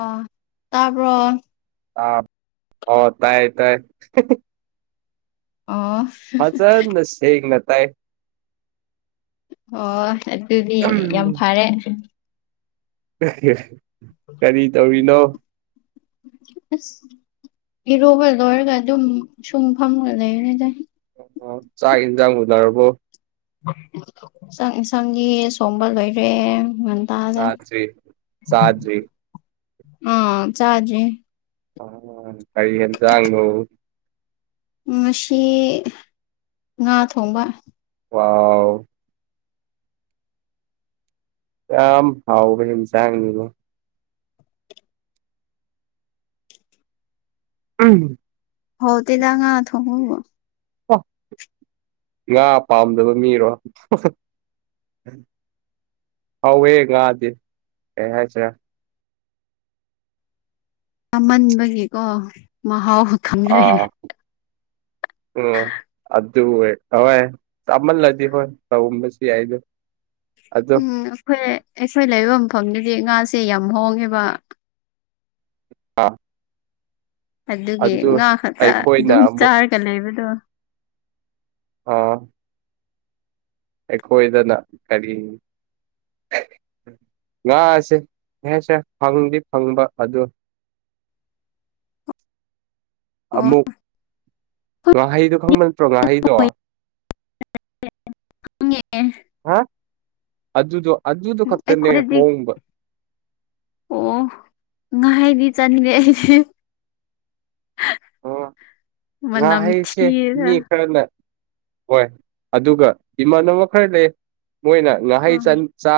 ꯑꯣ ꯇꯥꯕ꯭ꯔꯣ ꯇꯥꯞ [unintelligible] ꯑꯣ ꯇꯥꯏ ꯇꯥꯏ ꯑꯣ ꯐꯖꯅ ꯁꯦꯡꯅ ꯇꯥꯏꯌꯦ꯫ ꯑꯣ ꯑꯗꯨꯗꯤ ꯌꯥꯝ ꯐꯔꯦ꯫ ꯀꯔꯤ ꯇꯧꯔꯤꯅꯣ ꯑ꯭ꯁ ꯏꯔꯨꯕ ꯂꯣꯏꯔꯒ ꯑꯗꯨꯝ ꯁꯨꯝ ꯐꯝꯃꯒ ꯂꯩꯔꯦꯗ ꯑꯣ ꯆꯥꯛ ꯏꯟꯖꯥꯡ ꯂꯣꯏꯅꯔꯕꯣ [unintelligible] ꯆꯥꯛ ꯏꯟꯁꯥꯡꯗꯤ ꯁꯣꯝꯕ ꯂꯣꯏꯔꯦ ꯉꯟ ꯇꯥꯗꯦ ꯆꯥꯗ꯭ꯔꯤ [unintelligible] ꯆꯥꯗ꯭ꯔꯤ ꯎꯝ ꯆꯥꯗ꯭ꯔꯤ ꯑ [unintelligible] ꯀꯔꯤ ꯌꯦꯟꯖꯥꯡꯅꯣ ꯉꯁꯤ ꯉꯥ ꯊꯣꯡꯕ ꯋꯥꯎ ꯑꯥꯎ ꯌꯥꯝ ꯍꯥꯎꯕ ꯏꯟꯁꯥꯡꯅꯤꯅꯦ [unintelligible] ꯍꯧꯇꯦꯗ ꯉꯥ ꯊꯣꯡꯕꯕꯨ ꯑꯣ ꯉꯥ ꯄꯥꯝꯗꯕ ꯃꯤꯔꯣ ꯍꯥꯎꯋꯦ ꯉꯥꯗꯤ ꯀꯔꯤ ꯍꯥꯏꯁꯤꯔ ꯆꯥꯃꯟꯕꯒꯤꯀꯣ ꯃꯍꯥꯎ ꯑꯥ ꯈꯪꯗ꯭ꯔꯦ ꯎꯝ ꯑꯗꯨ ꯍꯣꯏ [unintelligible] ꯆꯥꯃꯜꯂꯗꯤ ꯍꯣꯏ ꯇꯧꯔꯝꯕꯁꯨ ꯌꯥꯏ ꯑꯗꯨ ꯎꯝ ꯑꯩꯈꯣꯏ ꯑꯩꯈꯣꯏ ꯂꯩꯕ ꯃꯐꯝꯗꯨꯗꯤ ꯉꯥꯁꯦ ꯌꯥꯝ ꯍꯣꯡꯉꯦꯕ ꯑꯥ ꯑꯗꯨꯒꯤ ꯑꯗꯨ ꯉꯥ ꯈꯛꯇ ꯑꯩꯈꯣꯏꯅ ꯑꯗꯨꯝ ꯑꯃꯨꯛ ꯆꯥꯔꯒ ꯂꯩꯕꯗꯣ ꯑꯣ ꯑꯩꯈꯣꯏꯗꯅ ꯀꯔꯤ ꯉꯥꯁꯦ ꯀꯩ ꯍꯥꯏꯁꯤꯔ ꯐꯪꯗꯤ ꯐꯪꯕ ꯑꯗꯨ ꯑꯣ ꯑꯃꯨꯛ ꯉꯥꯍꯩꯗꯣ ꯈꯪꯕ ꯅꯠꯇ꯭ꯔꯣ ꯉꯥꯍꯩꯗꯣ [unintelligible] ꯍꯥ ꯑꯗꯨꯗꯣ ꯑꯗꯨꯗꯣ ꯈꯛꯇꯅꯦ ꯑꯩꯈꯣꯏꯗꯗꯤ ꯍꯣꯡꯕ ꯑꯣ ꯉꯥꯍꯩꯗꯤ ꯆꯥꯅꯤꯡꯗꯦ ꯑꯩꯗꯤ ꯑꯣ ꯃꯅꯝ ꯉꯥꯍꯩꯁꯦ ꯊꯤꯌꯦꯗ ꯃꯤ ꯈꯔꯅ ꯍꯣꯏ ꯑꯗꯨꯒ ꯏꯃꯥꯟꯅꯕ ꯈꯔ ꯂꯩ ꯃꯣꯏꯅ ꯉꯥꯍꯩ ꯑꯥ ꯆꯟ ꯆꯥ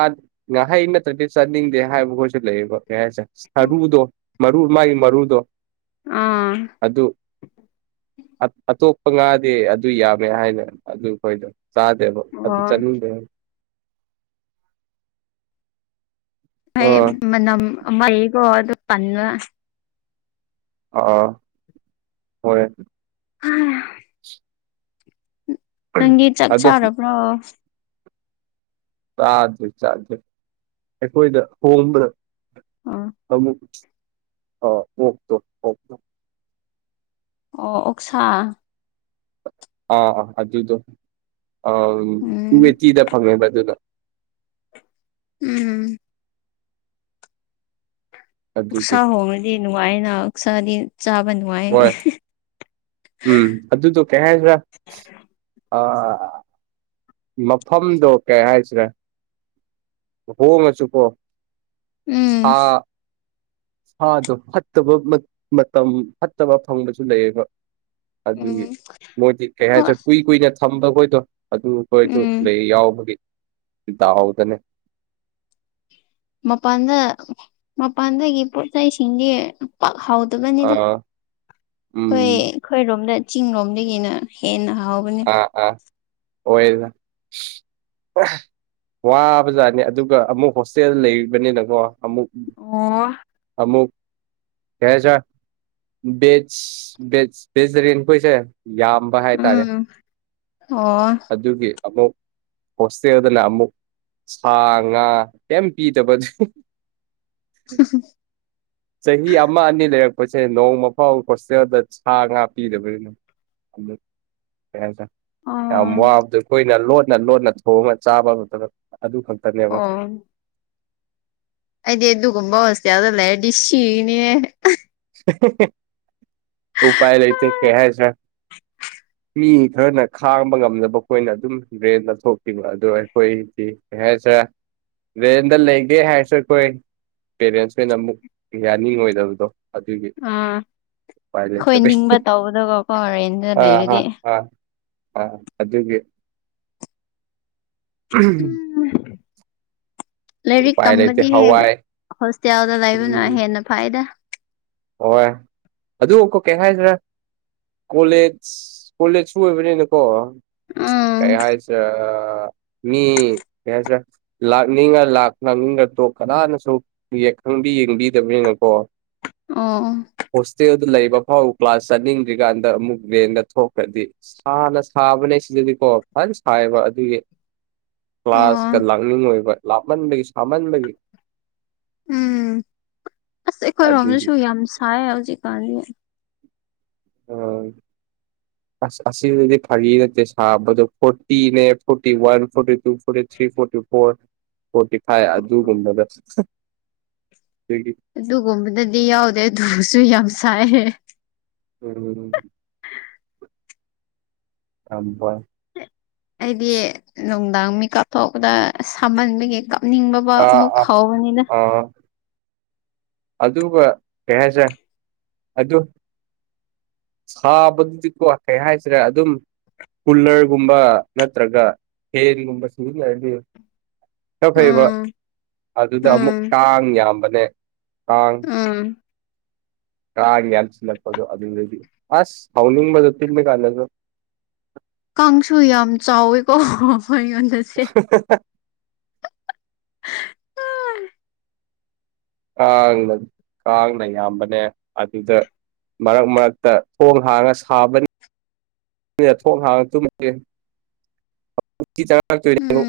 ꯉꯍꯩ ꯅꯠꯇ꯭ꯔꯗꯤ ꯆꯥꯅꯤꯡꯗꯦ ꯍꯥꯏꯕ ꯈꯣꯏꯁꯨ ꯂꯩꯍꯦꯕ ꯀꯩ ꯍꯥꯏꯁꯤꯔ ꯁꯔꯨꯗꯣ ꯃꯔꯨ ꯃꯥꯒꯤ ꯃꯔꯨꯗꯣ ꯑꯝ ꯑꯗꯨ ꯑꯇꯣꯞꯄ ꯉꯥꯗꯤ ꯑꯗꯨ ꯌꯥꯝꯃꯦ ꯍꯥꯏꯅ ꯑꯗꯨ ꯈꯣꯏꯗꯣ ꯆꯥꯗꯦꯕ ꯑꯗꯨ ꯑꯣ ꯆꯅꯤꯡꯗꯦ ꯑꯩ ꯑꯥ ꯃꯅꯝ ꯑꯃ ꯂꯩꯌꯦꯀꯣ ꯑꯗꯨ ꯇꯟꯕ ꯑꯥ ꯍꯣꯏ [unintelligible] ꯅꯪꯗꯤ ꯆꯥꯛ ꯑꯗꯣ ꯆꯥꯔꯕ꯭ꯔꯣ ꯆꯥꯗ꯭ꯔꯤ ꯆꯥꯛꯀ ꯑꯩꯈꯣꯏꯗ ꯍꯣꯡꯕꯗ ꯑꯃꯨꯛ ꯑ ꯑꯣꯛꯇꯣ ꯑꯣꯛꯇꯣ ꯑꯣ ꯑꯣꯛꯁꯥ ꯑꯥ ꯑꯥ ꯑꯗꯨꯗꯣ ꯑ ꯎꯝ ꯃꯤꯇꯤꯗ ꯐꯪꯉꯦꯕ ꯑꯗꯨꯗꯣ ꯎꯝ ꯑꯗꯨꯒꯤ ꯑꯣꯛꯁꯥ ꯍꯣꯡꯉꯗꯤ ꯅꯨꯡꯉꯥꯏꯅ ꯑꯣꯛꯁꯥꯗꯤ ꯆꯥꯕ ꯅꯨ ꯍꯣꯏ ꯎꯝ ꯑꯗꯨꯗꯨ ꯀꯩ ꯍꯥꯏꯁꯤꯔ ꯑ ꯃꯐꯝꯗꯣ ꯀꯩ ꯍꯥꯏꯁꯤꯔ ꯍꯣꯡꯉꯁꯨꯀꯣ ꯎꯝ ꯁꯥ ꯁꯥꯗꯣ ꯐꯠꯇꯕ ꯃꯇꯝ ꯐꯠꯇꯕ ꯐꯪꯕꯁꯨ ꯂꯩꯌꯦꯕ ꯑꯗꯨꯒꯤ ꯎꯝ ꯃꯣꯏꯗꯤ ꯀꯩ ꯍꯣꯏ ꯍꯥꯏꯁꯤꯔ ꯀꯨꯏ ꯀꯨꯏꯅ ꯊꯝꯕ ꯈꯣꯏꯗꯣ ꯑꯗꯨ ꯈꯣꯏꯁꯨ ꯎꯝ ꯂꯩ ꯌꯥꯎꯕꯒꯤ ꯎꯥꯎꯗꯅꯦ ꯃꯄꯥꯟꯗ ꯃꯄꯥꯟꯗꯒꯤ ꯄꯣꯠꯆꯩ ꯁꯤꯡꯗꯤ ꯄꯥꯛ ꯍꯥꯎ ꯇꯕꯅꯤꯗ ꯑꯥ ꯍꯣꯏ ꯎꯝ ꯑꯩꯈꯣꯏꯔꯣꯝꯗ ꯆꯤꯡꯔꯣꯝꯗꯒꯤꯅ ꯍꯦꯟꯅ ꯍꯥꯎꯕꯅꯤ ꯑꯥ ꯑꯥ ꯍꯣꯏꯑꯅ ꯑꯣꯏ ꯋꯥꯕꯖꯥꯠꯅꯤ ꯑꯗꯨꯒ ꯑꯃꯨꯛ ꯍꯣꯁꯇꯦꯜ ꯂꯩꯕꯅꯤꯅ ꯀꯣ ꯑꯃꯨꯛ ꯑꯣ ꯑꯃꯨꯛ ꯀꯩ ꯍꯥꯏꯁꯤꯔꯥ ꯚꯦꯖ ꯚꯦꯖ ꯚꯦꯖꯤꯇꯦꯔꯤꯌꯥꯟ ꯈꯣꯏꯁꯦ ꯌꯥꯝ ꯎꯪ ꯑꯣꯑꯣ ꯑꯗꯨꯒꯤ ꯑꯃꯨꯛ ꯍꯣꯁꯇꯦꯜꯗꯅ ꯑꯃꯨꯛ ꯁꯥ- ꯉꯥ ꯀꯩꯝ ꯄꯤꯗꯕ ꯗꯤ ꯆꯍꯤ ꯑꯃ ꯑꯅꯤ ꯂꯩꯔꯛꯄꯁꯦ ꯅꯣꯡꯃ ꯐꯥꯎ ꯍꯣꯁꯇꯦꯜꯗ ꯁꯥ-ꯉꯥ ꯄꯤꯗꯕꯅꯤꯅꯦ ꯑꯃꯨꯛ ꯀꯩ ꯍꯥꯏ ꯇꯥꯏ ꯌꯥꯝ ꯑꯣ ꯋꯥꯕꯗꯣ ꯑꯩꯈꯣꯏꯅ ꯂꯣꯠꯅ ꯂꯣꯠꯅ ꯊꯣꯡꯉꯒ ꯆꯥꯕ ꯃꯇꯝ ꯑꯗꯨ ꯈꯛꯇꯅꯦꯕ ꯑꯣ ꯑꯩꯗꯤ ꯑꯗꯨꯒꯨꯝꯕ ꯍꯣꯁꯇꯦꯜꯗ ꯂꯩꯔꯗꯤ ꯁꯤꯒꯅꯤꯍꯦ ꯎꯄꯥꯏ ꯂꯩꯇꯦ ꯀꯔꯤ ꯍꯥꯏꯁꯤꯔ ꯃꯤ ꯈꯔꯅ ꯈꯥꯡꯕ ꯉꯝꯗꯕ ꯑꯩꯈꯣꯏꯅ ꯑꯗꯨꯝ ꯚꯦꯟꯗ ꯊꯣꯛꯄꯤꯅꯦ ꯑꯗꯣ ꯑꯩꯈꯣꯏꯗꯤ ꯀꯔꯤ ꯍꯥꯏꯁꯤꯔ ꯔꯦꯟꯗ ꯂꯩꯒꯦ ꯍꯥꯏꯔꯁꯨ ꯑꯩꯈꯣꯏ ꯄꯦꯔꯦꯟꯁꯈꯩꯅ ꯑꯃꯨꯛ ꯌꯥꯅꯤꯡꯉꯣꯏꯗꯕꯗꯣ ꯑꯗꯨꯒꯤ ꯑꯥ ꯎꯄꯥꯏ ꯑꯩꯈꯣꯏ ꯂꯩꯇꯕꯩ ꯅꯤꯡꯕ ꯇꯧꯕꯗꯒꯀꯣ ꯔꯦꯟꯗ ꯑꯥ ꯍꯥ ꯂꯩꯔꯗꯤ ꯍꯥ ꯑꯥ ꯑꯗꯨꯒꯤ INAUDIBLE INAUDIBLE ꯂꯥꯏꯔꯤꯛ ꯎꯄꯥꯏ ꯂꯩꯇꯦ ꯇꯝꯕꯒꯤ ꯍꯥꯏꯅ ꯍꯋꯥꯏ ꯍꯣꯁꯇꯦꯜꯗ ꯂꯩꯕꯅ ꯎꯝ ꯍꯦꯟꯅ ꯐꯩꯗ ꯍꯣꯏ ꯑꯗꯨꯕꯨ ꯀꯣ ꯀꯩ ꯍꯥꯏꯗ꯭ꯔꯥ ꯀꯣꯂꯦꯖ ꯀꯣꯂꯦꯖ ꯁꯨ ꯑꯣꯏꯕꯅꯤꯅꯀꯣ ꯎꯝ ꯀꯩ ꯍꯥꯏꯁ ꯑꯥ ꯃꯤ ꯀꯩ ꯍꯥꯏꯇꯥꯔꯦ ꯂꯥꯛꯅꯤꯡꯉ ꯂꯥꯛ ꯂꯥꯛꯅꯤꯡꯗ ꯇꯛ ꯀꯅꯥꯅꯁꯨ ꯈꯪꯕꯤ ꯌꯦꯡꯕꯤꯗꯕꯅꯤꯅꯀꯣ ꯑꯣꯥꯑꯣ ꯍꯣꯁꯇꯦꯜꯗ ꯂꯩꯕ ꯐꯥꯎ ꯀ꯭ꯂꯥꯁ ꯆꯠꯅꯤꯡꯗ꯭ꯔꯤꯀꯥꯟꯗ ꯑꯃꯨꯛ ꯔꯦꯟꯗ ꯊꯣꯛꯈ꯭ꯔꯗꯤ ꯁꯥꯅ ꯁꯥꯕꯅꯦ ꯁꯤꯗꯗꯤꯀꯣ ꯐꯅ ꯁꯥꯏꯕ ꯑꯗꯨꯒꯤ ꯑꯣ ꯀ꯭ꯂꯥꯁꯀ ꯂꯥꯛꯅꯤꯡ ꯑꯣꯏꯕ ꯂꯥꯞꯃꯟꯕꯒꯤ ꯁꯥꯃꯟꯕꯒꯤ ꯎꯝ ꯑꯥꯁ ꯑꯗꯨꯒꯤ ꯑꯩꯈꯣꯏꯔꯣꯝꯗꯁꯨ ꯌꯥꯝ ꯁꯥꯏ ꯍꯧꯖꯤꯛꯀꯥꯟꯗꯤ INAUDIBLE ꯑꯥꯁ ꯑꯁꯤꯗꯗꯤ ꯐꯥꯒꯤ ꯅꯠꯇꯦ ꯁꯥꯕꯗꯣ ꯐꯣꯔꯇꯤꯅꯦ forty one forty two forty three forty four forty five ꯑꯗꯨꯒꯨꯝꯕꯗ ꯑꯗꯒꯤ ꯑꯗꯨꯒꯨꯝꯕꯗꯗꯤ ꯌꯥꯎꯗꯦ ꯑꯗꯨꯑꯣꯏꯔꯁꯨ ꯌꯥꯝ ꯁꯥꯏ INAUDIBLE UNINTELLIGIBLE ꯑꯩꯗꯤ ꯅꯨꯡꯗꯥꯡ ꯃꯤ ꯀꯥꯞꯊꯣꯛꯄꯗ ꯁꯥꯃꯟꯕꯒꯤ ꯀꯣ ꯅꯤꯡꯕ ꯑꯃ ꯑꯥ ꯑꯃꯨꯛ ꯑꯥ ꯐꯥꯎꯕꯅꯤꯅ ꯑꯥ ꯑꯗꯨꯒ ꯀꯩ ꯍꯥꯏꯁꯦꯔ ꯑꯗꯨ ꯁꯥꯕꯗꯨꯗꯤ ꯀꯣ ꯀꯩ ꯍꯥꯏꯁꯤꯔ ꯑꯗꯨꯝ ꯀꯨꯂꯔꯒꯨꯝꯕ ꯅꯠꯇ꯭ꯔꯒ ꯐꯦꯟꯒꯨꯝꯕ ꯁꯤꯖꯤꯟꯅꯔꯗꯤ ꯈꯔ ꯐꯩꯑꯕ ꯎꯝ ꯑꯗꯨꯗ ꯎꯝ ꯑꯃꯨꯛ ꯀꯥꯡ ꯌꯥꯝꯕꯅꯦ ꯀꯥꯡ ꯎꯪꯎꯝ ꯀꯥ ꯌꯥꯝꯁꯤꯜ ꯂꯛꯄꯗꯣ ꯑꯗꯨꯗꯤ ꯑꯁ ꯁꯥꯎꯅꯤꯡ [inaudible] ꯀꯥꯡꯁꯨ ꯌꯥꯝ ꯆꯥꯎꯋꯦꯀꯣ ꯑꯩꯉꯣꯟꯗ [inaudible] [unintelligible] ꯀꯥꯡꯅ ꯀꯥꯡꯅ ꯌꯥꯝꯕꯅꯦ ꯑꯗꯨꯗ ꯃꯔꯛ ꯃꯔꯛꯇ ꯊꯣꯡ ꯍꯥꯡꯉ ꯁꯥꯕꯅꯤ ꯊꯣꯡ ꯍꯥꯡꯉ ꯇꯨꯝꯗꯣꯏꯁꯦ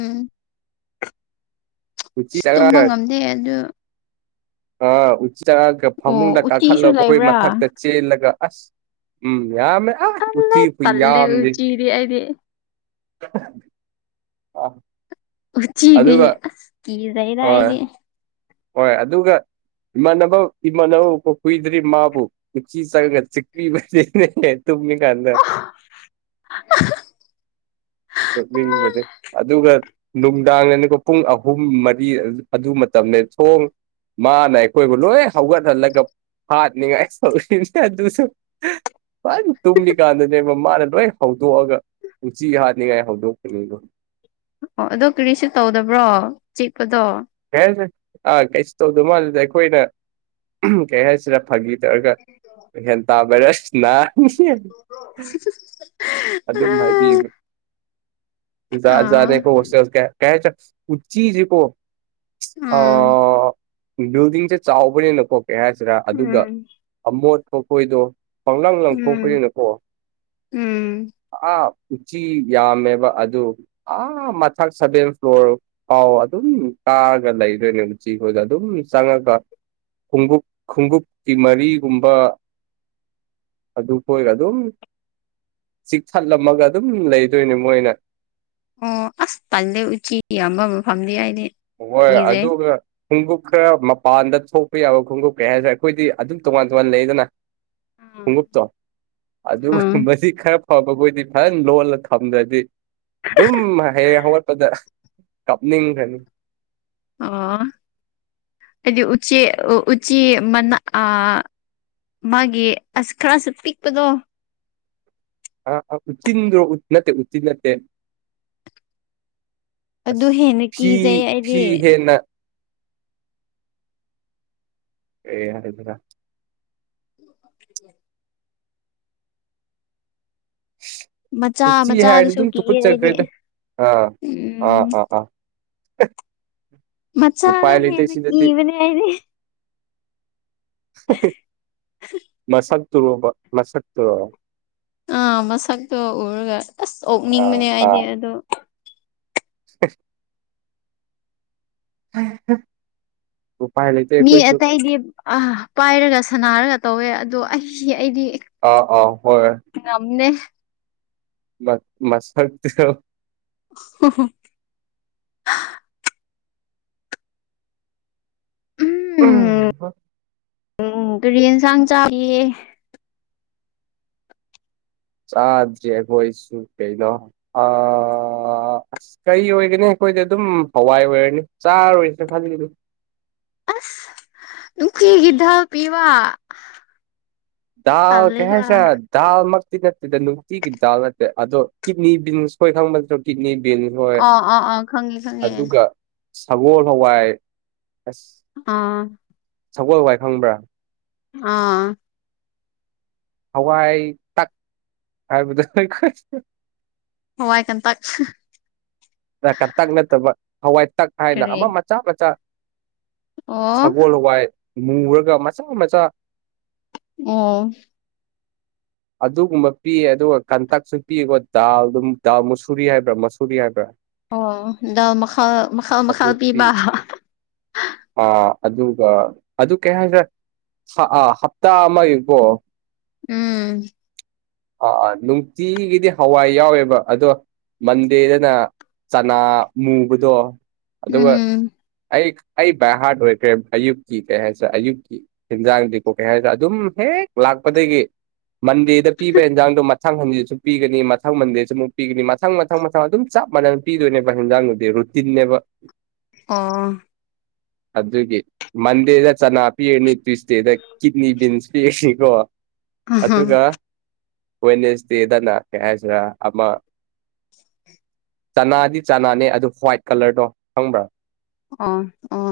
[inaudible] ꯎꯆꯤ ꯑꯁ ꯇꯨꯝꯕ ꯆꯪꯉꯛꯑꯒ ꯉꯝꯗꯦ ꯑꯗꯨ ꯑꯥ ꯎ ꯆꯪꯉꯛꯑꯒ ꯑꯣ ꯐꯃꯨꯡꯗ ꯎꯆꯤꯁꯨ ꯀꯥꯈꯠꯂꯒ ꯑꯩꯈꯣꯏ ꯂꯩꯕ꯭ꯔꯥ ꯃꯊꯛꯇ ꯆꯦꯜꯂꯒ ꯑꯁ ꯎꯝ ꯌꯥꯝꯃꯦ ꯑꯥ ꯑꯜꯂꯦ ꯎꯆꯤ ꯈꯨ ꯇꯜꯂꯦ ꯌꯥꯝꯗꯤ ꯎꯆꯤꯗꯤ ꯑꯩꯗꯤ ꯑ ꯎꯆꯤꯗꯤ ꯀꯤꯖꯩꯗ ꯍꯣꯏ ꯑꯩꯗꯤ ꯍꯣꯏ ꯑꯗꯨꯒ ꯏꯃꯥꯟꯅꯕ ꯏꯃꯥꯟꯅꯕ ꯀꯨꯏꯗ꯭ꯔꯤ ꯃꯥꯕꯨ ꯎꯆꯤ ꯆꯪꯉꯒ ꯆꯤꯛꯄꯤꯕꯅꯤꯅꯦ ꯇꯨꯝꯃꯤ ꯀꯥꯟꯗ ꯅꯣꯛꯅꯤꯡꯕꯗꯣ ꯑꯗꯨꯒ ꯅꯨꯡꯗꯥꯡꯗꯅꯤꯀꯣ ꯄꯨꯡ ꯑꯍꯨꯝ ꯃꯔꯤ ꯑꯗꯨ ꯃꯇꯝꯅꯦ ꯊꯣꯡ ꯃꯥꯅ ꯑꯩꯈꯣꯏꯕꯨ ꯂꯣꯏ ꯍꯧꯒꯠꯍꯜꯂꯒ ꯍꯥꯠꯅꯤꯡꯉꯥꯏ [inaudible] ꯑꯗꯨꯁꯨ ꯐꯖꯅ ꯇꯨꯝꯃꯤ ꯀꯥꯟꯗꯅꯦꯕ ꯃꯥꯅ ꯂꯣꯏ ꯍꯧꯗꯣꯛꯑꯒ ꯎꯆꯤ ꯍꯥꯠꯅꯤꯡꯉꯥꯏ ꯍꯧꯗꯣꯛꯄꯅꯤꯗꯣ ꯑꯣ ꯑꯗꯨ ꯀꯔꯤꯁꯨ ꯇꯧꯗꯕ꯭ꯔꯣ ꯆꯤꯛꯄꯗꯣ [inaudible] ꯑꯥ ꯀꯩꯁꯨ ꯇꯧꯗꯕ ꯃꯥꯜꯂꯤꯗ ꯑꯩꯈꯣꯏꯅ ꯀꯩ ꯍꯥꯏꯁꯤꯔ ꯐꯥꯒꯤ ꯇꯧꯔꯒ ꯑꯦꯟꯇꯥ ꯚꯥꯏꯔꯁꯅ [inaudible] ꯑꯗꯨꯝ ꯑꯥ ꯍꯥꯏꯕꯤꯕ ꯖꯥꯠ ꯖꯥꯠ ꯅꯦ ꯑꯥ ꯀꯣ ꯍꯣꯁꯇꯦꯜ ꯁꯦ [inaudible] ꯎꯆꯤꯖꯦꯀꯣ ꯎꯝ ꯑꯥ ꯕꯤꯜꯗꯤꯡꯁꯦ ꯆꯥꯎꯕꯅꯤꯅꯀꯣ ꯀꯩ ꯍꯥꯏꯁꯤꯔ ꯑꯗꯨꯒ ꯎꯝ ꯑꯃꯣꯠ ꯃꯈꯣꯏꯗꯣ ꯄꯪꯂꯪ ꯎꯝ ꯂꯪꯊꯣꯛꯄꯅꯤꯅꯀꯣ ꯎꯝ ꯑꯥ ꯎꯆꯤ ꯌꯥꯝꯃꯦꯕ ꯑꯗꯨ ꯑꯥ ꯃꯊꯛ ꯁꯚꯦꯟ ꯐ꯭ꯂꯣꯔ ꯐꯥꯎ ꯑꯗꯨꯝ ꯀꯥꯔꯒ ꯂꯩꯗꯣꯏꯅꯦ ꯎꯆꯤꯈꯣꯏꯗꯣ ꯑꯗꯨꯝ ꯆꯪꯉꯒ ꯈꯣꯡꯎꯞ ꯈꯣꯡꯎꯞꯀꯤ ꯃꯔꯤꯒꯨꯝꯕ ꯑꯗꯨꯈꯣꯏꯒ ꯑꯗꯨꯝ ꯆꯤꯛꯊꯠꯂꯝꯃꯒ ꯑꯗꯨꯝ ꯂꯩꯗꯣꯏꯅꯦ ꯃꯣꯏꯅ ꯑꯣ ꯑꯁ ꯇꯜꯂꯦ ꯎꯆꯤ ꯌꯥꯝꯕ ꯃꯐꯝꯗꯤ ꯑꯩꯗꯤ ꯍꯣꯏ ꯀꯤꯖꯩ ꯑꯗꯨꯒ ꯈꯣꯡꯎꯞ ꯈꯔ ꯃꯄꯥꯟꯗ ꯊꯣꯛꯄ ꯌꯥꯕ ꯈꯣꯡꯎꯞ ꯀꯩ ꯍꯥꯏꯁꯤꯔ ꯑꯩꯈꯣꯏꯗꯤ ꯑꯗꯨꯝ ꯇꯣꯉꯥꯟ ꯇꯣꯉꯥꯟ ꯂꯩꯗꯅ ꯈꯣꯡꯎꯞꯇꯣ ꯎꯝ ꯑꯗꯨꯒꯨꯝꯕꯗꯤ ꯈꯔ ꯐꯕ ꯈꯣꯏꯗꯤ ꯐꯖꯅ ꯂꯣꯜꯂ ꯊꯝꯗ꯭ꯔꯗꯤ ꯑꯗꯨꯝ ꯍꯌꯦꯡ ꯍꯧꯒꯠꯄꯗ ꯀꯞꯅꯤꯡꯈ꯭ꯔꯅꯤ ꯑꯣ ꯍꯑꯩꯗꯤ ꯎꯆꯤ ꯎꯆꯤ ꯃꯅꯥ ꯑꯥ ꯃꯥꯒꯤ ꯑꯁ ꯈꯔꯁꯨ ꯄꯤꯛꯄꯗꯣ ꯑ ꯎꯇꯤꯟꯔꯣ ꯅꯠꯇꯦ ꯎꯇꯤꯟ ꯅꯠꯇꯦ ꯑꯗꯨ ꯑꯁ ꯍꯦꯟꯅ ꯐꯤ ꯀꯤꯖꯩ ꯐꯤ ꯑꯩꯗꯤ ꯍꯦꯟꯅ ꯀꯩ ꯍꯥꯏꯁꯤꯔ [unintelligible] ꯃꯆꯥ ꯎꯆꯤ ꯍꯥꯏꯔꯗꯤ ꯃꯆꯥꯗꯨꯁꯨ ꯑꯗꯨꯝ ꯀꯤꯌꯦ ꯑꯩꯗꯤ ꯊꯨꯀꯠꯆꯈ꯭ꯔꯦꯗ ꯑꯥ ꯑꯥ ꯎꯝ ꯑꯥ ꯑꯥ ꯃꯆꯥꯗꯣ ꯎꯄꯥꯏ ꯂꯩꯇꯦ ꯍꯦꯟꯅ ꯁꯤꯗꯗꯤ ꯀꯤꯕꯅꯦ ꯍꯥꯏꯗꯤ ꯃꯁꯛꯇꯨꯔꯣꯕ ꯃꯁꯛꯇꯨꯔꯣ ꯑꯥ ꯃꯁꯛꯇꯣ ꯎꯔꯒ ꯑꯁ ꯑꯥ ꯑꯣꯛꯅꯤꯡꯕꯅꯦ ꯑꯩꯗꯤ ꯑꯗꯣ ꯁꯄꯁ ꯎꯝ ꯃꯤ ꯑꯇꯩꯗꯤ ꯑ ꯄꯥꯏꯔꯒ ꯁꯥꯟꯅꯔꯒ ꯇꯧꯋꯦ ꯑꯗꯣ ꯑꯩ ꯑꯩꯗꯤ ꯑꯥ ꯑꯥ ꯍꯣꯏ ꯉꯝꯅꯦ ꯃ ꯃꯁꯛꯇ‌ꯣ [unintelligible] ꯎꯝ ꯎꯝ ꯀꯔꯤ ꯏꯟꯁꯥꯡ ꯆꯥꯏꯌꯦ ꯆꯥꯗ꯭ꯔꯤ ꯑꯈꯣꯏꯁꯨ ꯀꯩꯅ‌ꯣ ꯑꯥ ꯀꯔꯤ ꯑꯣꯏꯒꯅꯤ ꯑꯩꯈꯣꯏꯗ ꯑꯗꯨꯝ ꯍꯋꯥꯏ ꯑꯣꯏꯔꯅꯤ ꯆꯥꯔꯣꯏꯁꯤꯔ ꯈꯜꯂꯤ [unintelligible] ꯑꯁ ꯅꯨꯡꯇꯤꯒꯤ ꯗꯥꯜ ꯄꯤꯕꯥ ꯗꯥꯜ ꯀꯩ ꯍꯥꯏꯁꯤꯔ ꯗꯥꯜꯃꯛꯇꯤ ꯅꯠꯇꯦꯗ ꯅꯨꯡꯇꯤꯒꯤ ꯗꯥꯜ ꯅꯠꯇꯦ ꯑꯗꯣ ꯀꯤꯠꯅꯤ ꯕꯤꯟꯁ ꯈꯣꯏ ꯈꯪꯕ ꯅꯇ꯭ꯔ‌ꯣ ꯀꯤꯠꯅꯤ ꯕꯤꯜ ꯍꯣꯏ ꯑꯣ ꯑꯣ ꯑꯣ ꯈꯪꯉꯦ ꯈꯪꯉꯦ ꯑꯗꯨꯒ ꯁꯒꯣꯜ ꯍꯋꯥꯏ ꯑꯁ ꯑꯥ ꯁꯒꯣꯜ ꯍꯋꯥꯏ ꯈꯪꯕ꯭ꯔꯥ ꯑꯥ ꯍꯋꯥꯏ ꯇꯛ ꯍꯥꯏꯕꯗꯨ [unintelligible] ꯍꯋꯥꯏ ꯀꯟ ꯇꯛ ꯑꯥ ꯀꯟꯇꯛ ꯅꯠꯇꯕ ꯍꯋꯥꯏ ꯇꯛ ꯍꯥꯏꯅ ꯀꯔꯤ ꯑꯃ ꯃꯆꯥ ꯃꯆꯥ ꯑꯣ ꯁꯒꯣꯜ ꯍꯋꯥꯏ ꯃꯨꯔꯒ ꯃꯆꯥ ꯃꯆꯥ ꯑꯣ ꯑꯗꯨꯒꯨꯝꯕ ꯄꯤꯌꯦ ꯑꯗꯨꯒ ꯀꯟꯇꯛꯁꯨ ꯄꯤꯌꯦꯀꯣ ꯗꯥꯜ ꯑꯗꯨꯝ ꯗꯥꯜ ꯃꯨꯁꯨꯔꯤ ꯍꯥꯏꯕ꯭ꯔꯥ ꯃꯁꯨꯔꯤ ꯍꯥꯏꯕ꯭ꯔꯥ ꯑꯣ ꯗꯥꯜ ꯃꯈꯜ ꯃꯈꯜ ꯃꯈꯜ ꯄꯤꯕ ꯑ ꯑꯗꯨꯒ ꯑꯗꯨ ꯀꯩ ꯍꯥꯏꯁꯤꯔꯥ ꯍ ꯑꯥ ꯍꯞꯇꯥ ꯑꯃꯒꯤꯀꯣ ꯎꯝ ꯑꯥ ꯑꯥ ꯅꯨꯡꯇꯤꯒꯤꯗꯤ ꯍꯋꯥꯏ ꯌꯥꯎꯋꯦꯕ ꯑꯗꯣ ꯃꯟꯗꯦꯗꯅ ꯆꯅꯥ ꯃꯨꯕꯗꯣ ꯑꯗꯨꯒ ꯎꯝ ꯑꯩ ꯑꯩ ꯕꯥꯏꯍꯥꯔ꯭ꯠ ꯑꯣꯏꯈ꯭ꯔꯦ ꯑꯌꯨꯛꯀꯤ ꯀꯩ ꯍꯥꯏꯁꯤꯔ ꯑꯌꯨꯛꯀꯤ ꯍꯤꯟꯖꯥꯡꯗꯤꯀꯣ ꯀꯩ ꯍꯥꯏꯖꯤꯔ ꯑꯗꯨꯝ ꯍꯦꯛ ꯂꯥꯛꯄꯗꯒꯤ ꯃꯟꯗꯦꯗ ꯄꯤꯕ ꯑꯦꯟꯖꯥꯡꯗꯣ ꯃꯊꯪ ꯁꯟꯗꯦꯁꯨ ꯄꯤꯒꯅꯤ ꯃꯊꯪ ꯃꯟꯗꯦꯁꯨ ꯃꯨꯛ ꯄꯤꯒꯅꯤ ꯃꯊꯪ ꯃꯊꯪ ꯃꯊꯪ ꯑꯗꯨꯝ ꯆꯞ ꯃꯥꯟꯅꯟ ꯄꯤꯗꯣꯏꯅꯦꯕ ꯍꯤꯟꯖꯥꯡꯗꯨꯗꯤ ꯔꯨꯇꯤꯟꯅꯦꯕ ꯑꯣ ꯑꯗꯨꯒꯤ ꯃꯟꯗꯦꯗ ꯆꯅꯥ ꯄꯤꯔꯅꯤ ꯇꯨꯏꯁꯗꯦꯗ ꯀꯤꯠꯅꯤ ꯕꯤꯟꯁ ꯄꯤꯔꯅꯤꯀꯣ ꯑꯍꯥ ꯑꯗꯨꯒ ꯋꯦꯅꯦꯁꯗꯦꯗꯅ ꯀꯩ ꯍꯥꯏꯁꯤꯔꯥ ꯑꯃ ꯆꯅꯥꯗꯤ ꯆꯅꯥꯅꯦ ꯑꯗꯨ ꯍ꯭ꯋꯥꯏꯠ ꯀꯂꯔꯗꯣ ꯈꯪꯕ꯭ꯔꯥ ꯑꯣ ꯑꯣ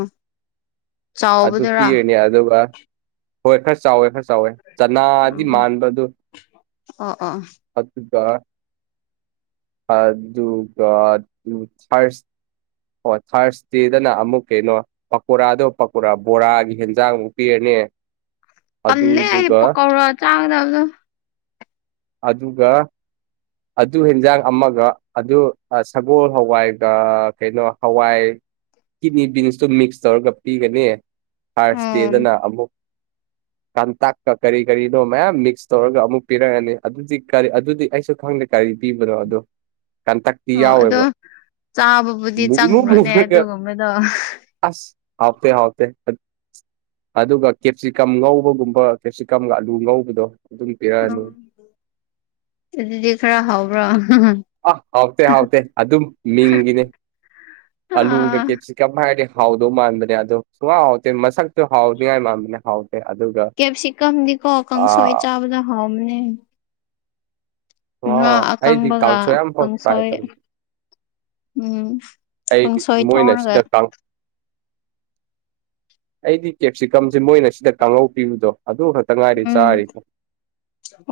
ꯑꯗꯨ ꯆꯥꯎꯕꯗꯨꯔꯥ ꯄꯤꯔꯅꯤ ꯑꯗꯨꯒ ꯍꯣꯏ ꯈꯔ ꯆꯥꯎꯋꯦ ꯈꯔ ꯆꯥꯎꯋꯦ ꯆꯅꯥꯗꯤ ꯎꯝ ꯃꯥꯟꯕ ꯑꯗꯨ ꯑꯣ ꯑꯣ ꯑꯗꯨꯒ ꯑ ꯗꯨ ꯒ ꯑꯗꯨ ꯊꯔꯁ ꯑꯣ ꯊꯥꯔꯁꯗꯦꯗꯅ ꯑꯃꯨꯛ ꯀꯩꯅꯣ ꯄꯀꯣꯔꯥꯗꯣ ꯄꯀꯣꯔꯥ ꯕꯣꯔꯥꯒꯤ ꯍꯦꯟꯖꯥꯡꯃꯨꯛ ꯄꯤꯔꯅꯤ ꯇꯟꯂꯦ ꯑꯩ ꯑꯗꯨꯗꯨꯒ ꯄꯀꯧꯔ ꯆꯥꯒꯗꯕꯗꯣ ꯑꯗꯨꯒ ꯑꯗꯨ ꯍꯦꯟꯖꯥꯡ ꯑꯃꯒ ꯑꯗꯨ ꯁꯒꯣꯜ ꯍꯋꯥꯏꯒ ꯀꯩꯅꯣ ꯍꯋꯥꯏ ꯀꯤꯠꯅꯤ ꯕꯤꯟꯁꯇꯨ ꯃꯤꯛꯁ ꯇꯧꯔꯒ ꯄꯤꯒꯅꯤ ꯎꯝ ꯊꯥꯔꯁꯗꯦꯗꯅ ꯑꯃꯨꯛ ꯀꯥꯟꯇꯛꯀ ꯀꯔꯤ ꯀꯔꯤꯅꯣ ꯃꯌꯥꯝ ꯃꯤꯛꯁ ꯇꯧꯔꯒ ꯑꯃꯨꯛ ꯄꯤꯔꯛꯑꯅꯤ ꯑꯗꯨꯗꯤ ꯀꯔꯤ ꯑꯗꯨꯗꯤ ꯑꯩꯁꯨ ꯈꯪꯗꯦ ꯀꯔꯤ ꯄꯤꯕꯅꯣ ꯑꯗꯣ ꯀꯟꯇꯛ ꯑꯣ ꯑꯗꯣ ꯆꯥꯕꯕꯨꯗꯤ ꯃꯨ ꯏꯃꯨ ꯆꯪꯕ꯭ꯔꯣꯅꯦ ꯃꯨꯔꯒ ꯑꯗꯨꯒꯨꯝꯕꯗꯣ ꯑꯁ ꯍꯥꯎꯇꯦ-ꯍꯥꯎꯇꯦ ꯑꯗꯨꯒ ꯀꯦꯞꯁꯤꯀꯝ ꯉꯧꯕꯒꯨꯝꯕ ꯀꯦꯞꯁꯤꯀꯝꯒ ꯑꯂꯨ ꯉꯧꯕꯗꯣ ꯑꯗꯨꯃ ꯄꯤꯔꯛꯑꯅꯤ ꯎꯝ ꯑꯗꯨꯗꯤ ꯈꯔ ꯍꯥꯎꯕ꯭ꯔꯣ ꯑ ꯍꯥꯎꯇꯦ-ꯍꯥꯎꯇꯦ ꯑꯗꯨꯝ ꯃꯤꯡꯒꯤꯅꯦ ꯑꯂꯨꯒ ꯑꯥ ꯀꯦꯞꯁꯤ ꯀꯝ ꯍꯥꯏꯗꯤ ꯍꯥꯎꯗꯧ ꯃꯥꯟꯕꯅꯦ ꯑꯗꯣ ꯁꯨꯛꯍꯥꯎ ꯍꯥꯎꯇꯦ ꯃꯁꯛ ꯨ ꯍꯥꯎꯗꯤꯉꯥꯏ ꯃꯥꯟꯕꯅꯦ ꯍꯥꯎꯇꯦ ꯑꯗꯨꯒ ꯀꯦꯞꯁꯤꯀꯝꯗꯤꯀꯣ ꯑ ꯀꯥꯡꯁꯣꯏ ꯆꯥꯕꯗ ꯍꯥꯎꯕꯅꯦ ꯁꯨꯡꯍꯥꯎ ꯉꯥ ꯍꯥꯎ ꯑꯩꯗꯤ ꯑꯀꯪꯕꯒ ꯀꯥꯡꯁꯣꯏ ꯑꯃꯐꯧ ꯇ꯭ꯔꯥꯏ ꯀꯥꯡꯁꯣꯏ ꯇꯧꯗꯦ ꯎꯝ ꯑꯩꯒꯤ ꯀꯥꯡꯁꯣꯏ ꯃꯣꯏꯅ ꯊꯣꯡꯔꯒ ꯁꯤꯗ ꯀꯥꯡ ꯑꯩꯗꯤ ꯀꯦꯞꯁꯤꯀꯝꯁꯦ ꯃꯣꯏꯅ ꯁꯤꯗ ꯀꯥꯡꯉꯧ ꯄꯤꯕꯗꯣ ꯑꯗꯨ ꯈꯛꯇ ꯉꯥꯏꯔꯤ ꯎꯝ ꯆꯥꯔꯤꯕ